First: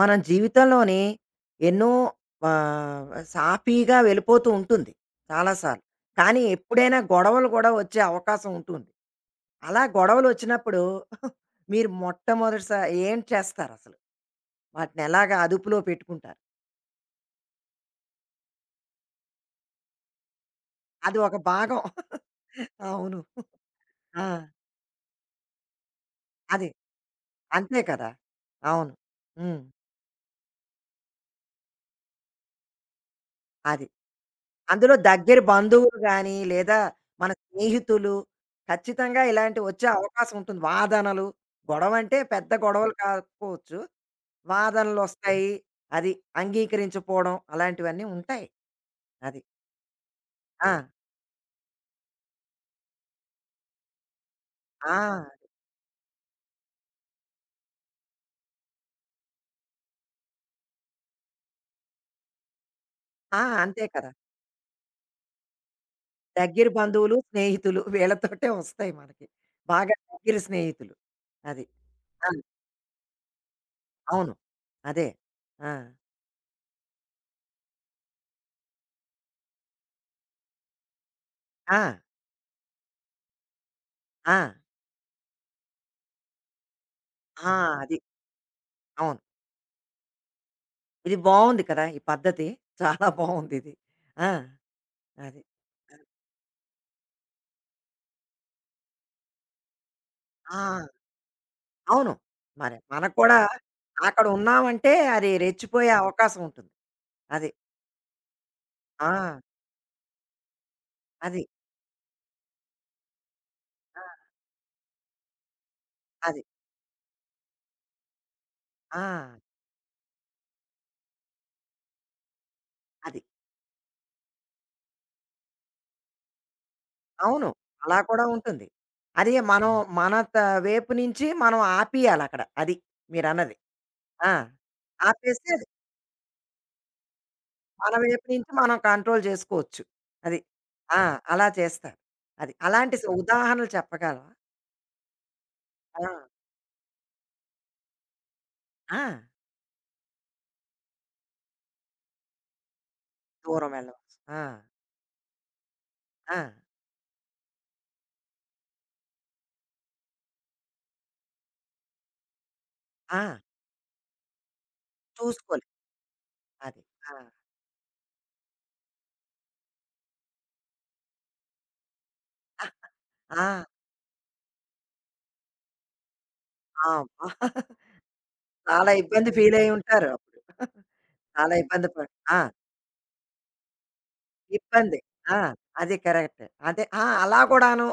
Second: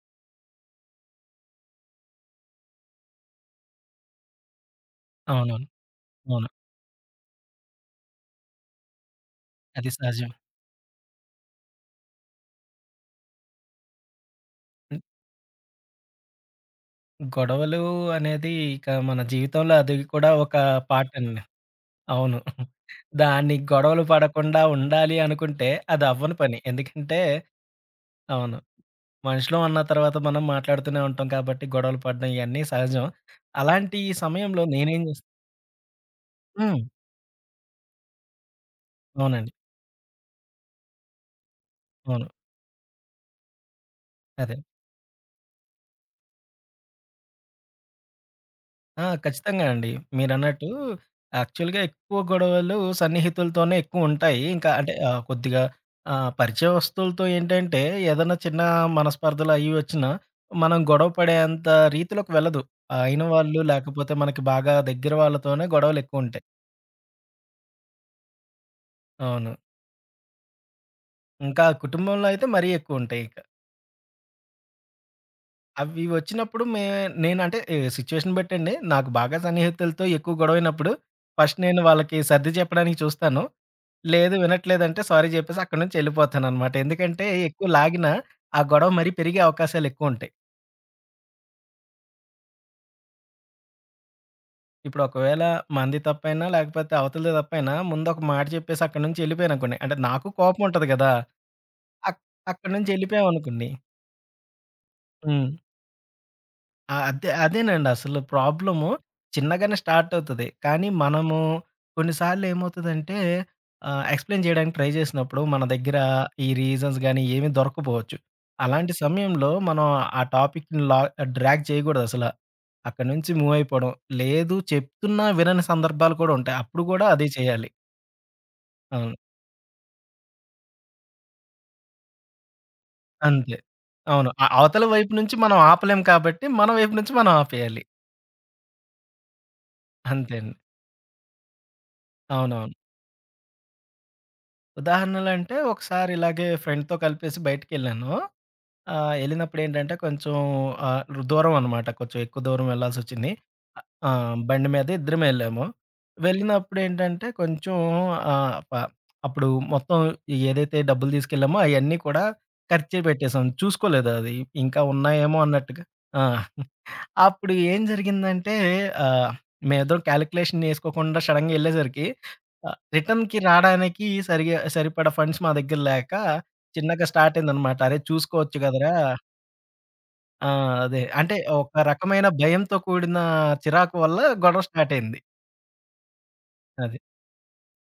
మన జీవితంలోని ఎన్నో సాఫీగా వెళ్ళిపోతూ ఉంటుంది అవునవును. చాలాసార్లు. కానీ అవును. ఎప్పుడైనా గొడవలు గూడా వచ్చే అవకాశం ఉంటుంది. అలా అది సహజమే. గొడవలొచ్చినప్పుడు మీరు ఏం చేస్తారసలు? హ్మ్. వాటినెలాగా అదుపులో పెట్టుకుంటారు? గొడవలు అనేది ఇక మన జీవితంలో అది కూడా ఒక పార్ట్ అది ఒక అండి. భాగం. అవును. అవును. దాన్ని గొడవలు ఆ! పడకుండా ఉండాలి అనుకుంటే అది అవ్వని పని. అది. ఎందుకంటే అంతే కదా! అవును, అవును. మనుషులం హ్మ్. అన్న తర్వాత మనం మాట్లాడుతూనే ఉంటాం కాబట్టి గొడవలు పడడం ఇయన్నీ సహజం. అది. అలాంటి సమయంలో అందులో నేనేం చేస్ దగ్గర బంధువులు గానీ, లేదా హ్మ్. మన స్నేహితులు ఖచ్చితంగా అవునండి. ఇలాంటివి వచ్చే అవకాశం ఉంటుంది. వాదనలు, గొడవంటే అవును. పెద్ద గొడవలు కాకపోవచ్చు. అదే. వాదనలొస్తాయి. అది అంగీకరించకపోవడం అలాంటివన్నీ ఉంటాయి. ఆ! అది. ఖచ్చితంగా అండి. మీరన్నట్టు ఆ! అవును. యాక్చువల్‌గా ఎక్కువ గొడవలు సన్నిహితులతోనే ఎక్కువుంటాయి. ఇంకా అంటే కొద్దిగా పరిచయస్తులతో ఏంటంటే ఏదన్నా చిన్న మనస్పర్ధలు అయ్యి వచ్చినా మనం గొడవ పడేంత రీతిలోకి వెళ్ళదు. అయిన ఆ! ఆ! వాళ్ళు అంతే కదా! లేకపోతే మనకి బాగా దగ్గర వాళ్ళతోనే గొడవలెక్కువుంటాయి. దగ్గర బంధువులు, స్నేహితులు వీళ్ళతోటే వస్తాయి మనకి. అవును. బాగా దగ్గర స్నేహితులు. అది. ఇంకా కుటుంబంలో ఆ! అయితే మరీ ఎక్కువుంటాయి ఇక. అవును. అదే. ఆ! అవి వచ్చినప్పుడు నేనంటే ఈ సిట్యుయేషన్ బట్టండి, నాకు బాగా సన్నిహితులతో ఎక్కువ గొడవైనప్పుడు ఫస్ట్ నేను ఆ! వాళ్ళకి సర్ది చెప్పడానికి చూస్తాను. లేదు, ఆ! వినట్లేదంటే సారీ చెప్పేసి అక్కడి నుంచి వెళ్ళిపోతాననమాట. ఎందుకంటే ఆ! ఎక్కువ అది. లాగినా ఆ గొడవ మరీ అవును. పెరిగే అవకాశాలెక్కువుంటాయి. ఇది బావుంది కదా! ఈ పద్ధతి. చాలా బావుందిది. ఆ! ఇప్పుడు అది. ఒకవేళ మనది తప్పైనా, లేకపోతే అవతలది తప్పైనా ముందొక మాట చెప్పేసి అక్కడి నుంచి వెళ్ళిపోయాననుకోండి. అంటే నాకు ఆ! కోపం ఉంటది గదా! అవును. అక్ అక్కడి మరి నుంచి మనకు కూడా వెళ్ళిపోయామనుకోండి. అక్కడ ఉన్నామంటే అది హ్మ్. రెచ్చిపోయే అవకాశం ఉంటుంది. ఆ! అదే అది. అదేనండి అసలు ప్రాబ్లము. ఆ! చిన్నగానే స్టార్ట్ అవుతది. కానీ మనము అది. కొన్నిసార్లు ఏమవుతదంటే ఆ! ఎక్స్‌ప్లెయిన్ చేయడానికి ట్రై చేసినప్పుడు మన దగ్గర అది. ఈ రీజన్స్ గాని ఏమి దొరకకపోవచ్చు. అలాంటి ఆ! సమయంలో మనం ఆ టాపిక్‌ని డ్రాగ్ చేయకూడదసల. అక్కడి అది. నుంచి మూవ్ అయిపోవడం. లేదు, చెప్తున్నా వినని సందర్భాలు కూడా ఉంటాయి. అప్పుడు కూడా అదే అవును. చేయాలి. అలా కూడా ఉంటుంది. అవును. అది మనం మన త వేపు నుంచి మనం ఆపియాలక్కడ. అది అంతే. మీరన్నది. అవును. ఆ! అవతల వైపు నుంచి ఆపేసి మనం అది ఆపలేం కాబట్టి, మన వైపు నుంచి మనం ఆపేయాలి. మన వైపు నుంచి మనం కంట్రోల్ చేసుకోవచ్చు. అంతే అది. అండి. ఆ! అలా చేస్తారు. అది. అవునవును. అలాంటి ఉదాహరణలు చెప్పగలవా? ఉదాహరణలంటే ఆ! ఒకసారి ఇలాగే ఫ్రెండ్‌తో కలిపేసి బయటికెళ్ళాను. ఆ! ఎళ్ళినప్పుడేంటంటే కొంచెం ఆహ్, దూరం అనమాట. కొంచెం ఎక్కువ దూరం వెళ్ళాల్సొచ్చింది. దూరం ఆ! వెళ్ళవలసి ఆ! బండి మీద ఇద్దరమే ఎళ్ళాము. ఆ! వెళ్ళినప్పుడేంటంటే కొంచెం ఆహ్, ప అప్పుడు మొత్తం ఏదైతే డబ్బులు తీసుకెళ్ళామో అయన్నీ కూడా ఖర్చే ఆ! పెట్టేసాం. చూసుకోలేదు అది. ఇంకా ఉన్నాయేమో చూసుకోలే. అన్నట్టుగా. ఆ! అది. ఆ! అప్పుడు ఏం జరిగిందంటే, ఆహ్, మేమిద్దరం కాలిక్యులేషన్ ఏసుకోకుండా సడెన్‌గా ఎళ్ళేసరికి రిటర్న్‌కి ఆ! రాడానికి సరిగా సరిపడా ఫండ్స్ మా దగ్గర లేక ఆ! చిన్నగా అబ్బా! స్టార్ట్ అయిందనమాట. అరే! చూసుకోవచ్చు చాలా గదరా! ఇబ్బంది ఫీల్ అయ్యి ఉంటారు. అప్పుడు. ఆ! అదే. అంటే చాలా ఒక ఇబ్బంది పడి రకమైన ఆ! భయంతో కూడిన చిరాకు వల్ల గొడవ స్టార్ట్ ఇబ్బంది. అయింది. ఆ! అది కరెక్ట్. అదే అది. ఆ! అలా కూడాను.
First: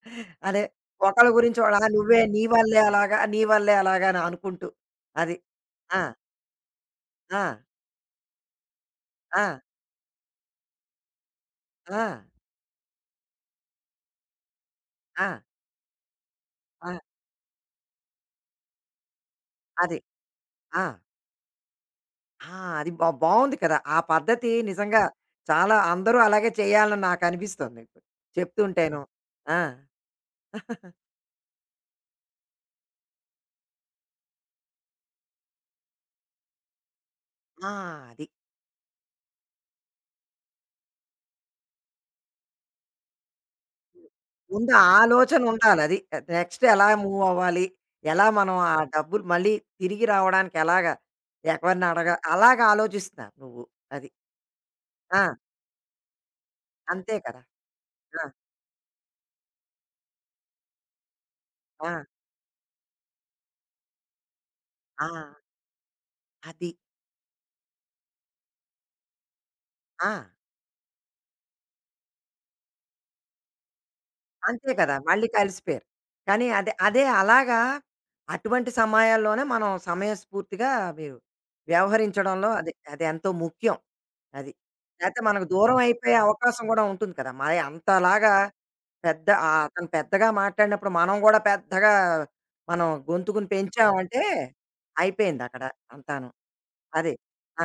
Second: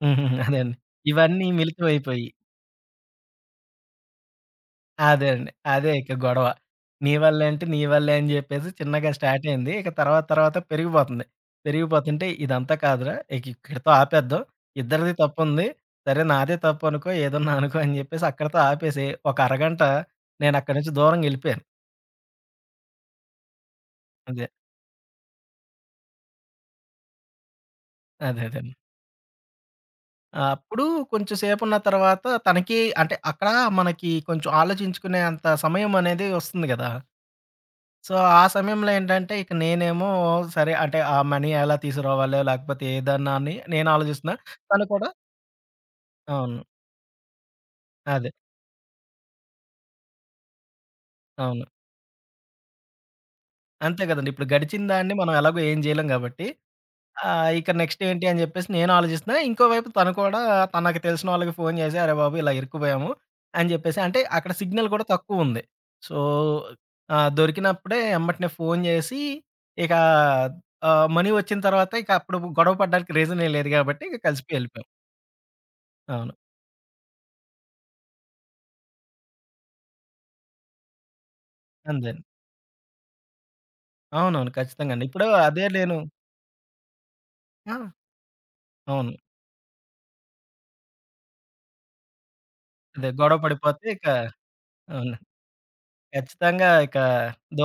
హుహు. అదే అదే అండి. ఒకళ్ళ ఇవన్నీ గురించి ఒకళ్ళు "ఆ! నువ్వే మిళితమైపోయి నీ వల్లే అలాగా, నీ వల్లే అలాగా" అని అనుకుంటూ. అదే అది. అండి. అదే ఆ! ఇక గొడవ. నీ ఆ! వల్లే అంటే, నీ వల్లే అని జెప్పేసి చిన్నగా ఆ! స్టార్ట్ అయింది. ఇక తర్వాత తర్వాత పెరిగిపోతుంది. ఆ! పెరిగిపోతుంటే ఇదంతా కాదురా! ఇక ఇక్కడితో ఆపేద్దాం. ఇద్దరిది ఆ! తప్పుంది. సరే నాదే ఆ! తప్పనుకో, ఏదన్నా అనుకో అని జెప్పేసి అక్కడితో ఆపేసి, ఒక అరగంట అది. నేనక్కడి ఆ! నుంచి దూరంగెళ్ళిపోయాను. ఆ! అది బావుంది కదా! ఆ అదే. పద్ధతి నిజంగా చాలా అందరూ అలాగే చేయాలని నాకనిపిస్తోంది ఇప్పుడు. అదే. అదేండి. చెప్తుంటేను. ఆ! అప్పుడు కొంచెం సేపున్న తర్వాత తనకి, అంటే అక్కడ మనకి కొంచెం ఆలోచించుకునే అంత సమయం అనేది వస్తుంది గదా! ఆ! సో, అది. ఆ సమయంలో ఏంటంటే, ఇక నేనేమో సరే అంటే, ఆ మనీ ఎలా తీసుకురావాలో, లేకపోతే ఏదన్నా అని నేను ఆలోచిస్తున్నా. ముందు తను కూడా ఆలోచన ఉండాలది. అవును. నెక్స్ట్ ఎలా మూవ్ అవ్వాలి? ఎలా అదే. మనం ఆ డబ్బులు మళ్ళీ తిరిగి రావడానికి ఎలాగా? అవును. ఎవరిని అడగ అలాగా ఆలోచిస్తున్నావు నువ్వు. అంతే అది. కదండీ! ఇప్పుడు గడిచిన దాన్ని ఆ! మనం ఎలాగో ఏం చేయలేం కాబట్టి, అంతే కదా! ఇక నెక్స్ట్ ఆ! ఏంటి అని చెప్పేసి నేను ఆలోచిస్తున్నా. ఇంకోవైపు తను కూడా తనకు తెలిసిన వాళ్ళకి ఫోను ఆ! చేసి, "అరే బాబు! ఇలా ఇరుక్కుపోయాము" అని చెప్పేసి, అంటే అక్కడ సిగ్నల్ కూడా ఆ! తక్కువుంది. సో, అది. దొరికినప్పుడే ఎమ్మటనే ఫోను చేసి, ఇక ఆ! మనీ వచ్చిన తర్వాత ఇక అప్పుడు గొడవ పడడానికి రీజనే లేదు కాబట్టి, ఇక కలిసిపోయి అంతే ఎళ్ళిపోయాం. కదా! మళ్ళీ కలిసిపోయారు. అవును. కానీ అదే అదే అలాగా అటువంటి సమయాల్లోనే మనం సమయస్ఫూర్తిగా మీరు అంతే అండి. వ్యవహరించడంలో అది అదెంతో ముఖ్యం అవునవును. అది. ఖచ్చితంగా అండి. లేతే ఇప్పుడు మనకు అదే దూరం నేను అయిపోయే అవకాశం గూడా ఉంటుంది కదా! మరి ఆ! అంతలాగా అవును. పెద్ద అతను పెద్దగా మాట్లాడినప్పుడు మనం గూడా పెద్దగా మనం అదే గొడవ గొంతుకుని పడిపోతే ఇక పెంచామంటే అవును, అయిపోయిందక్కడ అంతాను. ఖచ్చితంగా ఇక అది.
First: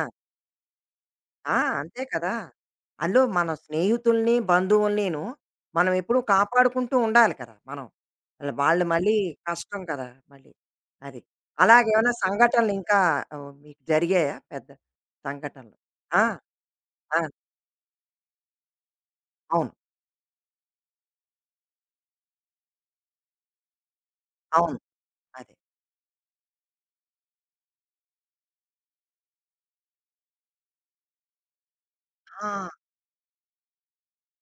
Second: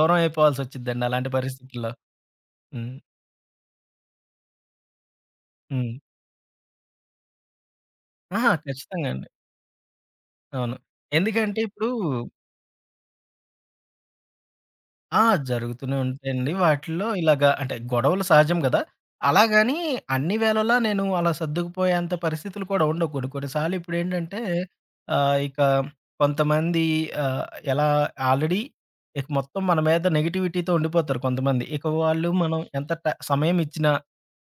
ఆ! అయిపోవాల్సొచ్చిద్దండి అలాంటి ఆ! పరిస్థితుల్లో. అంతే కదా! హ్మ్. అందులో మన స్నేహితుల్ని, బంధువుల్నిను హ్మ్. మనం ఎప్పుడూ కాపాడుకుంటూ ఉండాలి కదా! మనం. అహా! అలా వాళ్ళు ఖచ్చితంగా మళ్ళీ అండి. కష్టం కదా! మళ్ళీ. అవును. అది. ఎందుకంటే ఇప్పుడు అలాగేమైనా సంఘటనలు ఇంకా మీకు జరిగాయా పెద్ద ఆ! సంఘటనలు? జరుగుతూనే ఆ! ఉంటాయండి. వాటిల్లో ఆ! ఇలాగా అంటే గొడవలు సహజం గదా! అవును. అలాగని అన్ని వేళలా నేను అలా సర్దుకుపోయేంత పరిస్థితులు కూడా ఉండవు. కొన్ని కొన్ని సార్లు ఇప్పుడేంటంటే అవును. అదే. ఇక కొంతమంది ఆహ్, ఎలా ఆల్రెడీ ఇక మొత్తం మన మీద నెగటివిటీతో ఉండిపోతారు కొంతమంది. ఇక వాళ్ళు మనం ఆ! ఎంత సమయం ఇచ్చినా,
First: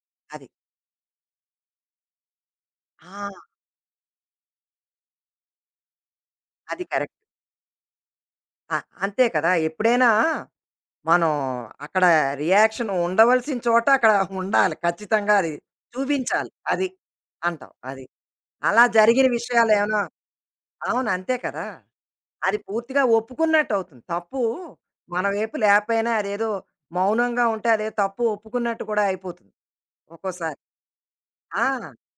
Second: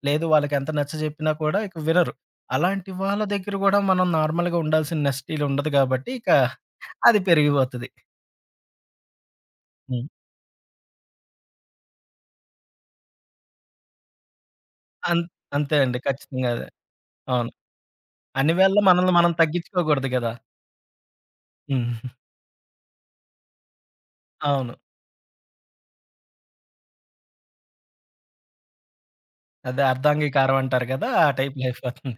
లేదు అది. వాళ్ళకి ఎంత నచ్చజెప్పినా కూడా ఇక వినరు. అలాంటి వాళ్ళ ఆ! దగ్గర గూడా మనం నార్మల్‌గా ఉండాల్సిన నెస్టీలుండదు గాబట్టి, ఇక అది అది కరెక్ట్. పెరిగిపోతది. ఆ! అంతే కదా! హ్మ్. ఎప్పుడైనా మనం అక్కడ రియాక్షన్ ఉండవలసిన చోట అక్కడ ఉండాలి. అన్ ఖచ్చితంగా అది అంతే అండి. ఖచ్చితంగా చూపించాలి. అదే. అది. అవును. అంటావు. అది. అన్ని వేళలా అలా మనల్ని జరిగిన మనం విషయాలేమైనా తగ్గించుకోకూడదు గదా! అవును. అంతే కదా! హ్మ్. అది పూర్తిగా ఒప్పుకున్నట్టవుతుంది. తప్పు అవును. మన వైపు లేపోయినా అదేదో మౌనంగా ఉంటే అదేదో తప్పు ఒప్పుకున్నట్టు కూడా అయిపోతుంది అదే అర్ధాంగీకారం ఒక్కోసారి. అంటారు కదా! ఆ టైప్‌లో ఆ! అయిపోతుంది.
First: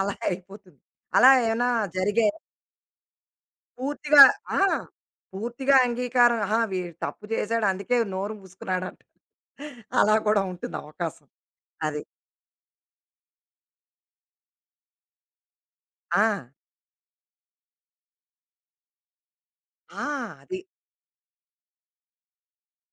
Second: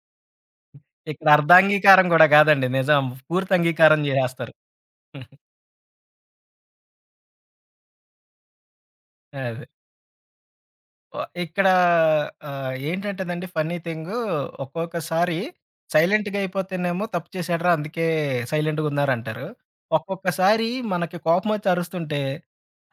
అలా అయిపోతుంది. ఇక్కడ అలా ఏమైనా అర్ధాంగీకారం గూడా జరిగాయా? కాదండి. నిజం. పూర్తి అంగీకారం పూర్తిగా జేసేస్తారు. ఆ! పూర్తిగా అంగీకారం ఆహా! వీడు తప్పు చేశాడు అందుకే నోరు మూసుకున్నాడంట. అదే. అలా కూడా ఉంటుంది అవకాశం. ఇక్కడ అది. ఏంటంటేనండి ఫన్నీ థింగు, ఒక్కొక్కసారి ఆ! సైలెంట్‌గా అయిపోతేనేమో తప్పు చేశాడురా! అందుకే సైలెంట్‌గున్నారంటారు. ఆ! అది. ఒక్కొక్కసారి మనకి కోపమొచ్చి అరుస్తుంటే,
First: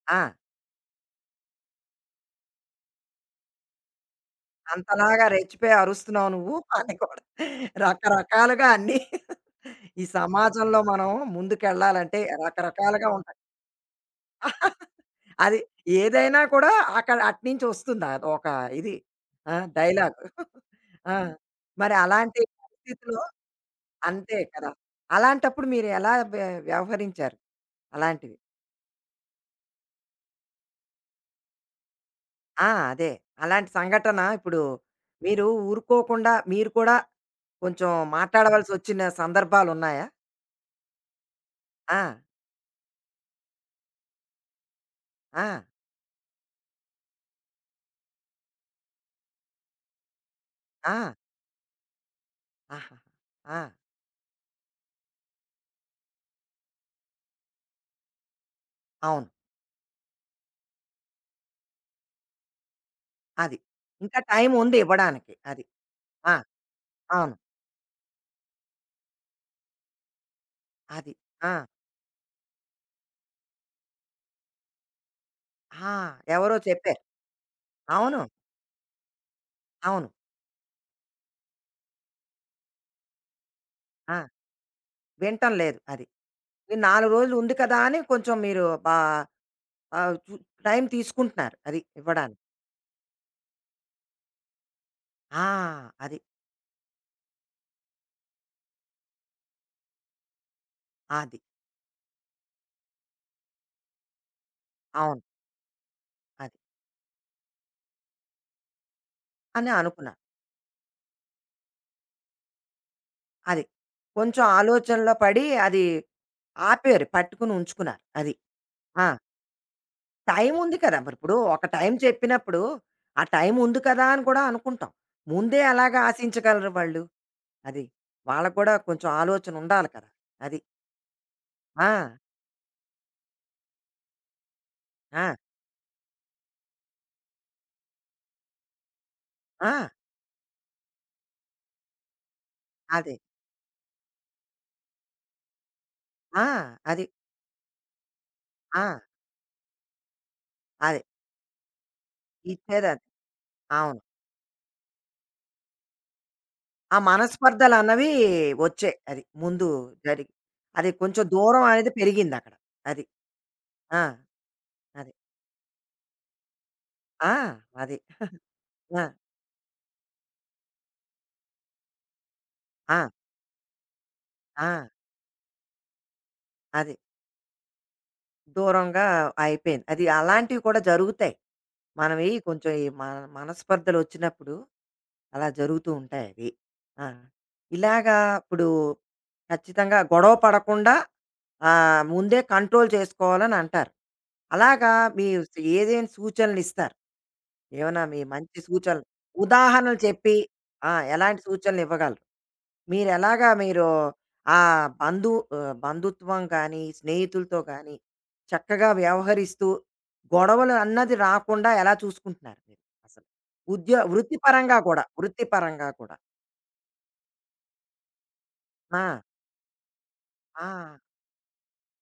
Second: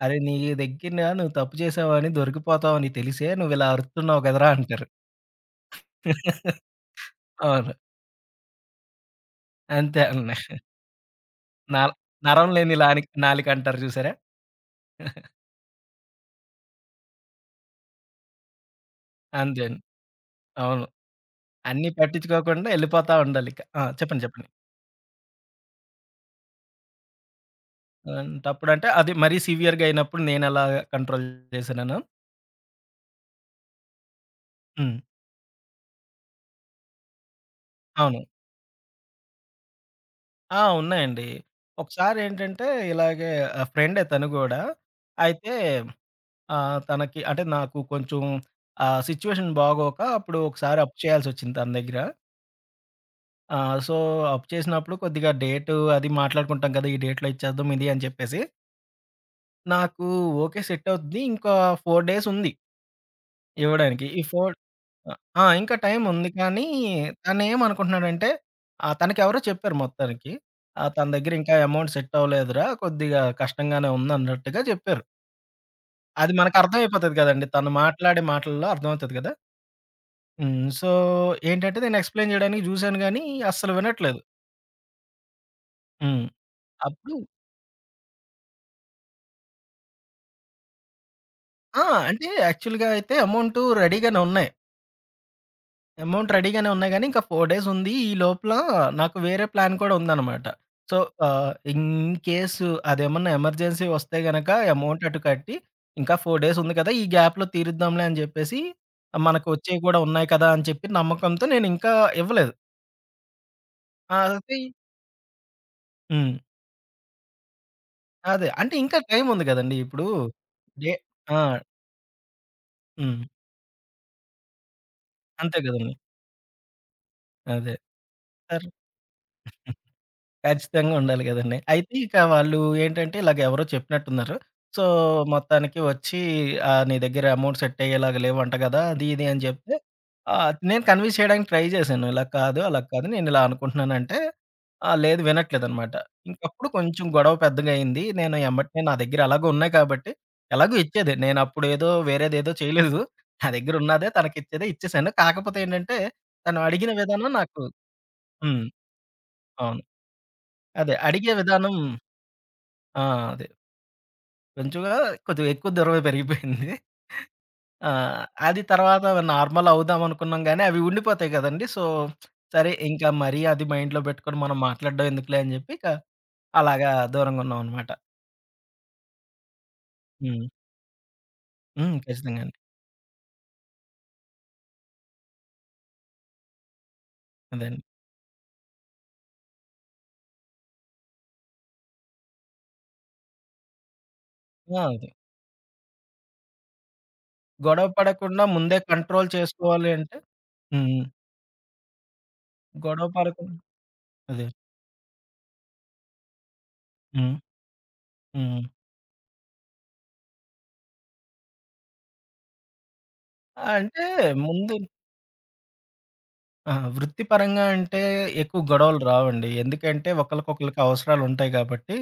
అరే! ఆ! నీ దగ్గర నువ్వు తప్పు చేశావని దొరికిపోతావని తెలిసే నువ్వు ఇలా అరుస్తున్నావు కదరా! అంటారు. అంతలాగా రెచ్చిపోయి అరుస్తున్నావు నువ్వు అని కూడా అవును. రకరకాలుగా అన్నీ అంతే ఈ అండి. సమాజంలో మనం నర ముందుకెళ్ళాలంటే నరం లేని లానిక రకరకాలుగా ఉంటాయి. నాలికంటారు చూసారా? అది ఏదైనా కూడా అక్కడ అటునుంచి వస్తుంది అది ఒక ఇది. ఆ! అంతే అండి. డైలాగ్. అవును. ఆ! అన్నీ మరి అలాంటి పట్టించుకోకుండా ఎళ్ళిపోతా పరిస్థితిలో ఉండాలిక. ఆ! చెప్పండి. అంతే చెప్పండి. కదా! అలాంటప్పుడు మీరు ఎలా వ్య వ్యవహరించారు అలాంటివి? అలాంటప్పుడంటే అది మరీ సివియర్‌గా అయినప్పుడు నేనెలా కంట్రోల్ చేశాననా? ఆ! అదే. అలాంటి సంఘటన ఇప్పుడు హ్మ్. మీరు ఊరుకోకుండా మీరు కూడా కొంచెం అవును. మాట్లాడవలసొచ్చిన సందర్భాలున్నాయా? ఆ! ఉన్నాయండి. ఆ! ఒకసారేంటంటే ఇలాగే ఫ్రెండే తను గూడా. అయితే ఆ! తనకి, అంటే నాకు కొంచెం సిట్యుయేషన్ బాగోక అప్పుడు ఒకసారి అప్పు ఆ! చేయాల్సొచ్చింది తన దగ్గర. ఆహాహా! ఆ! ఆ! సో, అప్పు చేసినప్పుడు కొద్దిగా డేటు అది మాట్లాడుకుంటాం కదా! ఈ డేట్‌లో ఇచ్చేద్దాం ఇది అని చెప్పేసి అవును. నాకు ఓకే. సెట్ అవుద్ది. ఇంకా 4 డేస్ ఉంది అది. ఇవ్వడానికి. ఇంకా ఈ 4 టైముంది ఇవ్వడానికి. ఆ! అది. ఇంకా టైమ్ ఉంది. ఆ! కానీ అవును. తనేమనుకుంటున్నాడంటే తనకెవరో చెప్పారు మొత్తానికి. తన అది. దగ్గర ఆ! ఇంకా అమౌంట్ సెట్ అవ్వలేదురా! కొద్దిగా కష్టంగానే ఉందన్నట్టుగా చెప్పారు. ఆ! అది మనకు ఎవరో చెప్పారు. అర్థమైపోతది కదండీ. తను అవును. మాట్లాడే మాటల్లో అర్థమవుతది కదా! అవును. హ్మ్. సో, ఏంటంటే నేను ఎక్స్‌ప్లెయిన్ చేయడానికి చూసాను గానీ అస్సలు ఆ! వినట్లేదు. వినటం లేదు అది. హ్మ్. ఈ 4 అప్పుడు రోజులు ఉంది కదా అని కొంచెం మీరు బా ఆహ్, చు టైం తీసుకుంటున్నారు అది ఆ! అంటే ఇవ్వడానికి. యాక్చువల్‌గా అయితే అమౌంట్ రెడీగానే ఉన్నాయి. ఆ! అది. అమౌంట్ రెడీగానే ఉన్నాయి గానీ, ఇంకా 4 డేస్ ఉంది. ఈ లోపల నాకు వేరే ప్లాన్ కూడా ఉందనమాట. సో, అది. ఇన్ కేసు అదేమన్నా ఎమర్జెన్సీ వస్తే గనక అమౌంట్ అటు అవును. కట్టి, ఇంకా 4 డేస్ అది. ఉంది కదా! ఈ గ్యాప్‌లో తీరుద్దాంలే అని జెప్పేసి, మనకు అని వచ్చేవి గూడా అనుకున్నారు. ఉన్నాయి కదా! అని చెప్పి నమ్మకంతో నేను ఇంకా ఇవ్వలేదు. అది. ఆ, కొంచెం అది ఆలోచనలో పడి అది హ్మ్. ఆపారు. పట్టుకుని ఉంచుకున్నారు. అది. అదే. అంటే ఇంకా ఆ! టైం ఉంది గదండీ! ఇప్పుడు టైం ఉంది డే కదా! మరిప్పుడు ఆ! ఒక టైం చెప్పినప్పుడు, హ్మ్. ఆ టైం ఉంది కదా అని కూడా అనుకుంటాం. అంతే ముందే గదండీ! ఎలాగా ఆశించగలరు వాళ్ళు? అదే. అది. వాళ్ళకి కూడా కొంచెం ఆలోచన ఉండాలి కదా! అది. ఖచ్చితంగా ఉండాలి గదండీ. ఆ! అయితే ఇక వాళ్ళు ఏంటంటే ఇలాగ ఎవరో చెప్పినట్టున్నారు. సో, ఆ! మొత్తానికి వచ్చి నీ దగ్గర అమౌంట్ సెట్ అయ్యేలాగా లేవంట గదా! అది ఇది అని ఆ! జెప్తే నేను కన్విన్స్ చేయడానికి ట్రై జేశాను. ఇలా కాదు, అలా కాదు, అదే. నేను ఇలా అనుకుంటున్నానంటే లేదు వినట్లేదనమాట. ఆ! ఇంకప్పుడు కొంచెం అది. గొడవ పెద్దగా అయింది. నేను ఎమ్మటనే ఆ! నా దగ్గర ఎలాగో ఉన్నాయి కాబట్టి ఎలాగో అదే. ఇచ్చేదే. నేనప్పుడు ఏదో వేరేదేదో చేయలేదు. ఇచ్చేదది. నా దగ్గర అవును. ఉన్నదే తనకిచ్చేదే ఇచ్చేసాను. కాకపోతే ఏంటంటే తను అడిగిన ఆ విధానం నాకు మనస్పర్ధలన్నవి హ్మ్. వచ్చాయి. అది. ముందు అవును. జరిగి. అది అదే కొంచెం అడిగే దూరం విధానం. అనేది పెరిగిందక్కడ. ఆ! అది. అదే. ఆ! కొంచెంగా అది. కొంచెం ఎక్కువ దూరమే పెరిగిపోయింది. ఆ! ఆ! అది. అది ఆ! తర్వాత నార్మల్ అవుదాం అనుకున్నాం గానీ, అవి ఉండిపోతాయి గదండీ! సో, సరే ఇంకా ఆ! మరీ అది మైండ్‌లో పెట్టుకొని మనం ఆ! మాట్లాడడం ఎందుకులే అని జెప్పి, ఇక అలాగా అది. దూరంగా ఉన్నాం అనమాట. దూరంగా అయిపోయింది. అది హ్మ్. అలాంటివి కూడా జరుగుతాయి. హ్మ్. మనవి ఖచ్చితంగా అండి. కొంచెం ఈ మన మనస్పర్ధలొచ్చినప్పుడు అలా జరుగుతూ ఉంటాయవి. ఆ! అదే అండి. ఇలాగా ఇప్పుడు ఖచ్చితంగా గొడవ పడకుండా ముందే కంట్రోల్ చేసుకోవాలనంటారు. ఆ! అలాగా అదే. మీ ఏదేం సూచనలిస్తారు? గొడవ ఏమన్నా మీ పడకుండా మంచి ముందే సూచనలు కంట్రోల్ చేసుకోవాలి ఉదాహరణలు అంటే చెప్పి హ్మ్. ఆ! హ్మ్. ఎలాంటి సూచనలివ్వగలరు? మీరెలాగా గొడవ మీరు ఎలాగా పడకుండా మీరు అదే. ఆ బంధుత్వం గానీ, హ్మ్. స్నేహితులతో గానీ హ్మ్. చక్కగా వ్యవహరిస్తూ గొడవలు అన్నది రాకుండా ఎలా చూసుకుంటున్నారు మీరు అసలు? అంటే ముందు వృత్తిపరంగా కూడా, వృత్తిపరంగా కూడా? ఆ! వృత్తిపరంగా అంటే ఎక్కువ గొడవలు ఆ! రావండి. ఎందుకంటే ఆ! ఒకళ్ళకొకళ్ళకి అవసరాలుంటాయి కాబట్టి.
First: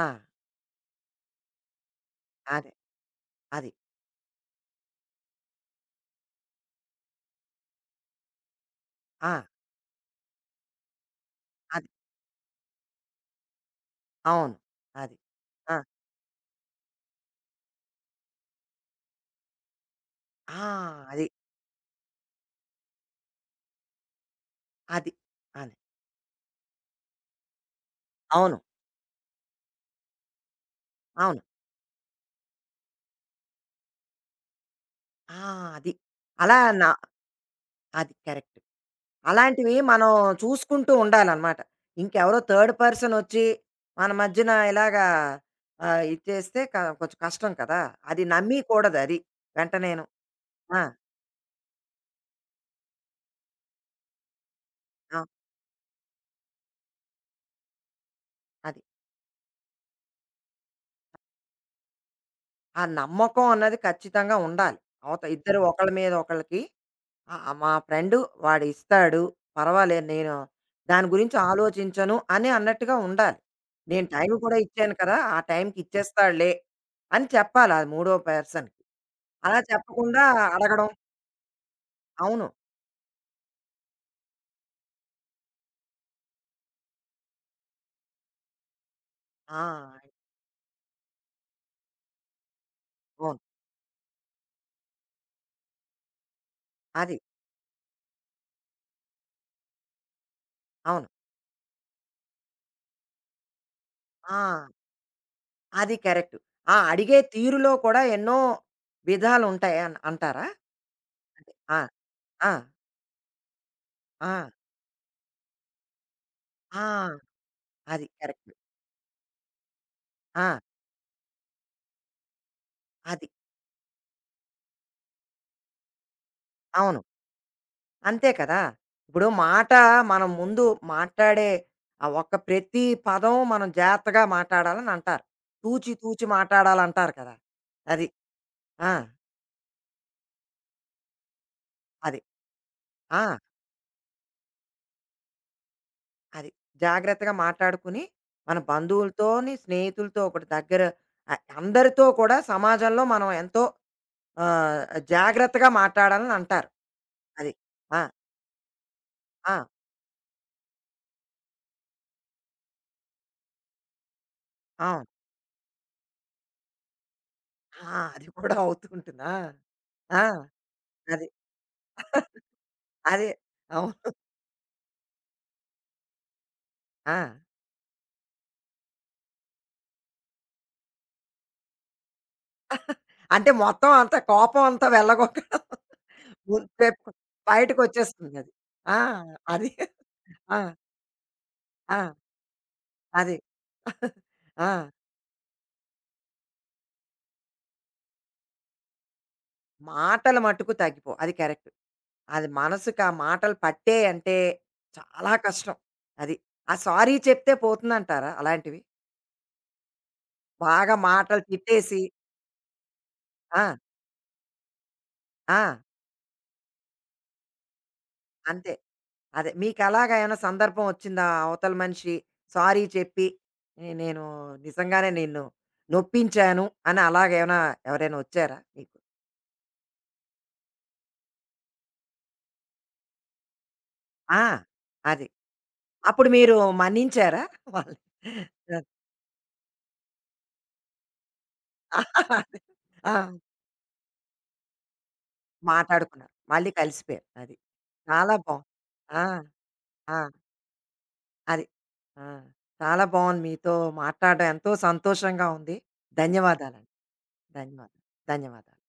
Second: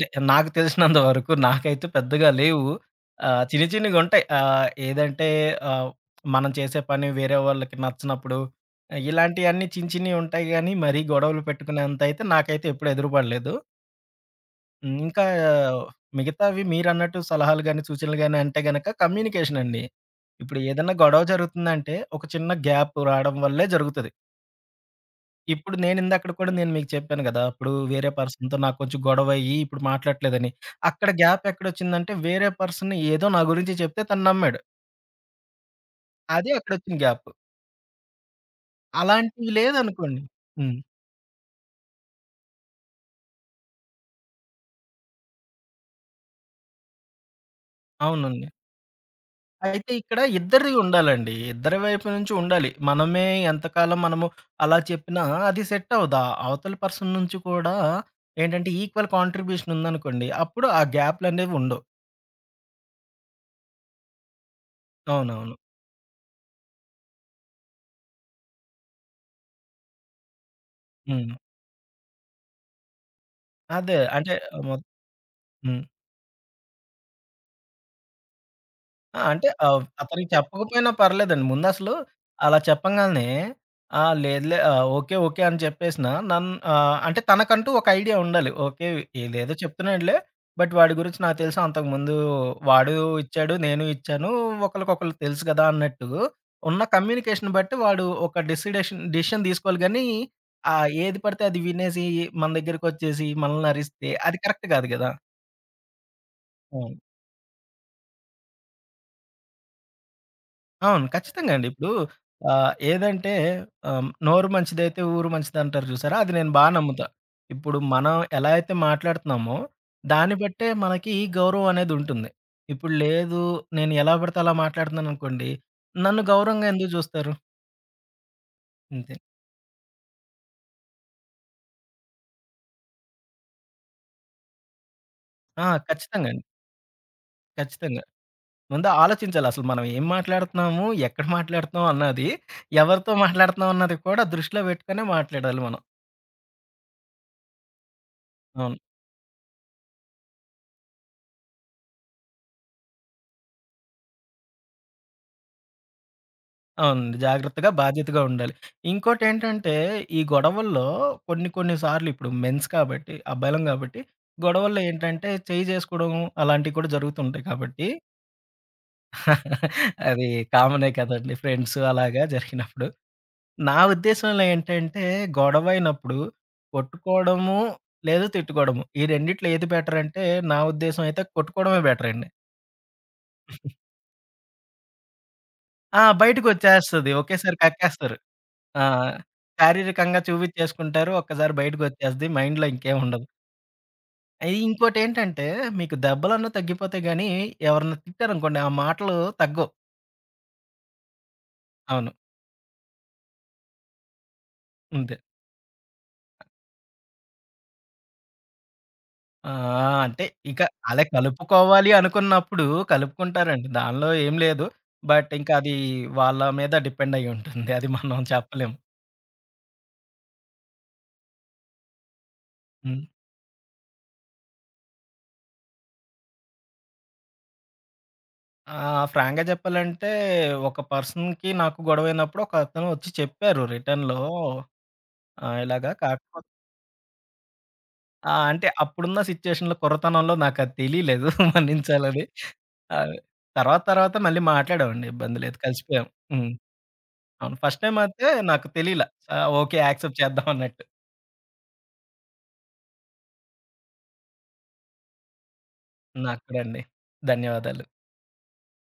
ఆ! నాకు తెలిసినంత వరకు నాకైతే పెద్దగా లేవు. అదే. చిన్ని అది. చిన్నిగుంటాయి. ఏదంటే ఆహ్, మనం చేసే పని వేరే వాళ్ళకి నచ్చనప్పుడు ఆ! ఇలాంటియన్నీ చిన్ని చిన్నియి ఉంటాయి గానీ, మరీ గొడవలు అది. పెట్టుకునేంతయితే నాకైతే ఎప్పుడు ఎదురుపడలేదు. అవును. హ్మ్. అది. ఆ, ఆ! మిగతావి మీరన్నట్టు సలహాలు గానీ, సూచనలు గానీ అంటే గనక కమ్యూనికేషన్ అండి. ఇప్పుడు ఆ! ఏదన్నా గొడవ అది. జరుగుతుందంటే ఒక చిన్న గ్యాప్ రావడం వల్లే జరుగుతది. అది. అని. ఇప్పుడు నేనిందాకడ కూడా మీకు చెప్పాను గదా! అప్పుడు వేరే పర్సన్‌తో అవును. నాకు కొంచెం గొడవయ్యి, ఇప్పుడు మాట్లాడట్లేదని. అక్కడ అవును. గ్యాప్ ఎక్కడొచ్చిందంటే, వేరే పర్సన్ ఏదో నా గురించి చెప్తే తను నమ్మాడు. ఆ! అది. అదే అలా నా అక్కడొచ్చిన గ్యాప్. అది కరెక్ట్. అలాంటివి అలాంటివి మనం లేదనుకోండి హ్మ్. చూసుకుంటూ ఉండాలనమాట. ఇంకెవరో థర్డ్ పర్సనొచ్చి మన మధ్యన ఇలాగా ఇది చేస్తే కొంచెం కష్టం కదా! అది అవునండి. నమ్మీకూడదది అయితే వెంటనేను. ఇక్కడ ఇద్దరివి ఆ! ఉండాలండి. ఇద్దరి వైపు నుంచి ఉండాలి. మనమే ఎంతకాలం మనము అలా ఆ! చెప్పినా అది సెట్ అవ్వదు. ఆ అవతల పర్సన్ నుంచి కూడా ఏంటంటే, అది. ఈక్వల్ కాంట్రిబ్యూషన్ ఉందనుకోండి, అప్పుడు ఆ గ్యాప్‌లనేవి ఉండవు. ఆ నమ్మకం అన్నది ఖచ్చితంగా ఉండాలి. అవునవును. ఇద్దరు ఒకళ్ళ మీద ఒకళ్ళకి ఆ! ఆ మా ఫ్రెండు వాడిస్తాడు. పర్వాలేదు నేను దాని హ్మ్. గురించి ఆలోచించను అని అన్నట్టుగా ఉండాలి. అదే. నేను టైం అంటే కూడా మొ ఇచ్చాను కదా! ఆ టైంకి హ్మ్. ఇచ్చేస్తాడులే అని చెప్పాలి ఆ మూడో పర్సన్‌కి. ఆ! అంటే అలా చెప్పకుండా అతనికి అడగడం. చెప్పకపోయినా పర్లేదండి. ముందసలు అవును. అలా చెప్పంగాల్నే, ఆ! లేదులే ఓకే. ఓకే. అని చెప్పేసిన అంటే తనకంటూ ఒక ఐడియా ఉండాలి. ఓకే. ఈడేదో ఆ! చెప్తున్నాడులే. బట్ వాడి గురించి నాకు తెలుసు, అంతకుముందు వాడు అవును. ఇచ్చాడు. నేను ఇచ్చాను. ఒకళ్ళకొకళ్ళు తెలుసు కదా! అన్నట్టు ఉన్న అది. కమ్యూనికేషన్ బట్టి వాడు ఒక డెసిషన్ తీసుకోవాలి గానీ, అవును. ఏది పడితే అది వినేసి మన దగ్గరకొచ్చేసి మనల్ని అరిస్తే అది ఆ! కరెక్ట్ కాదు కదా! అది కరెక్ట్. ఆ ఆ! అడిగే తీరులో కూడా ఎన్నో విధాలుంటాయి అంటారా? అవును. ఖచ్చితంగా అంటే అండి. ఆ! ఇప్పుడు ఆ! ఏదంటే ఆ! నోరు మంచిదైతే ఊరు మంచిదంటారు చూసారా? అది నేను బా ఆ! నమ్ముతా. ఇప్పుడు అది మనం ఎలా కరెక్ట్. అయితే మాట్లాడుతున్నామో, దాన్ని ఆ! బట్టే మనకి ఈ గౌరవం అనేదుంటుంది. ఇప్పుడు అది. లేదు, నేను ఎలా పడితే అలా మాట్లాడుతున్నాననుకోండి, నన్ను గౌరవంగా ఎందుకు అవును. చూస్తారు? అంతే కదా! అంతే. ఇప్పుడు మాట మనం ముందు మాట్లాడే ఆ ఒక్క ప్రతి పదం మనం జాగ్రత్తగా మాట్లాడాలని అంటారు. ఆ! తూచి తూచి ఖచ్చితంగా అండి. మాట్లాడాలంటారు కదా! ఖచ్చితంగా. అది. ముందు ఆ! ఆలోచించాలి అసలు మనం ఏం మాట్లాడుతున్నాము? ఎక్కడ మాట్లాడుతున్నాం అది. అన్నది, ఎవరితో ఆ! మాట్లాడుతున్నాం అన్నది కూడా దృష్టిలో పెట్టుకునే మాట్లాడాలి మనం. అది. జాగ్రత్తగా మాట్లాడుకుని మన అవును. బంధువులతోని, స్నేహితులతో ఒకటి దగ్గర అందరితో కూడా సమాజంలో మనం ఎంతో ఆహ్, జాగ్రత్తగా మాట్లాడాలని అంటారు. అవునండి. అది. జాగ్రత్తగా, ఆ! బాధ్యతగా ఉండాలి. ఆ! ఇంకోటేంటంటే, ఈ గొడవల్లో కొన్ని కొన్ని సార్లు ఇప్పుడు మెన్స్ కాబట్టి, అబ్బాయిలం కాబట్టి, గొడవల్లో అవును. ఏంటంటే చెయ్యి జేసుకోవడం అలాంటివి కూడా జరుగుతుంటాయి కాబట్టి, ఆ! అది కూడా అవుతూ ఉంటుంది. ఆ! ఆ! అది కామనే అది. కదండీ ఫ్రెండ్స్ అలాగా జరిగినప్పుడు. అదే. నా అవును. ఉద్దేశంలో ఏంటంటే, గొడవైనప్పుడు ఆ! కొట్టుకోవడము, లేదా తిట్టుకోవడము. ఈ రెండిట్లో ఏది బెటరంటే, నా ఉద్దేశం అయితే కొట్టుకోవడమే బెటరండి. అంటే మొత్తం అంత కోపం అంతా వెళ్ళగొక్క ఆ! ముందువైపు బయటకొచ్చేస్తది. ఒకేసారి కక్కేస్తారు. బయటకొచ్చేస్తుందది. ఆ! ఆ! అది. శారీరకంగా ఆ! చూపించేసుకుంటారు. ఒక్కసారి ఆ! బయటకొచ్చేస్తది. మైండ్‌లో ఇంకేముండదు. అది. ఆ! ఇంకోటేంటంటే మీకు దెబ్బలన్నా తగ్గిపోతాయి గానీ, ఎవరన్నా తిట్టారనుకోండి ఆ మాటలు తగ్గవు. మాటలు మట్టుకు తగ్గిపోవు. అది కరెక్ట్. అవును. అది మనసుకి ఆ మాటలు పట్టేయంటే అంతే. చాలా కష్టం. అది. ఆ సారీ చెప్తే పోతుందంటారా అలాంటివి? ఆ! అంటే ఇక బాగా అలా మాటలు కలుపుకోవాలి తిట్టేసి అనుకున్నప్పుడు ఆ! కలుపుకుంటారండి. దానిలో ఏం లేదు. బట్ ఇంకా ఆ! అది వాళ్ళ మీద డిపెండ్ అయ్యి ఉంటుంది. అది మనం చెప్పలేం. అంతే. అదే. మీకలాగా ఏమైనా సందర్భం వచ్చిందా? అవతల మనిషి సారీ హ్మ్. చెప్పి, " నేను నిజంగానే నిన్ను నొప్పించాను" అని అలాగేమైనా ఎవరైనా వచ్చారా మీకు? ఫ్రాంక్‌గా చెప్పాలంటే ఒక పర్సన్‌కి నాకు గొడవైనప్పుడు ఒకతను వచ్చి చెప్పారు రిటర్న్‌లో. ఆ! అది. ఇలాగా అప్పుడు కాకపోతే మీరు మన్నించారా వాళ్ళని? ఆ! అంటే అది. అప్పుడున్న సిట్యుయేషన్‌లో కుర్రతనంలో నాకది తెలీలేదు మన్నించాలని. అదే. ఆహ్, ఆ! తర్వాత తర్వాత మళ్ళీ మాట్లాడామండి. ఇబ్బంది లేదు. కలిసిపోయాం. మాటాడుకున్నారు. హ్మ్. మళ్ళీ కలిసిపోయారు. అది. అవును. ఫస్ట్ టైమ్ అయితే చాలా నాకు బావుంది. తెలీల. ఆ! ఓకే. ఆ! యాక్సెప్ట్ చేద్దాం అన్నట్టు. అది. ఆ! చాలా బావుంది. మీతో మాట్లాడడం ఎంతో సంతోషంగా ఉంది. నాకు కూడా అండి. ధన్యవాదాలండి. ధన్యవాదాలు. ధన్యవాదాలు. ధన్యవాదాలు.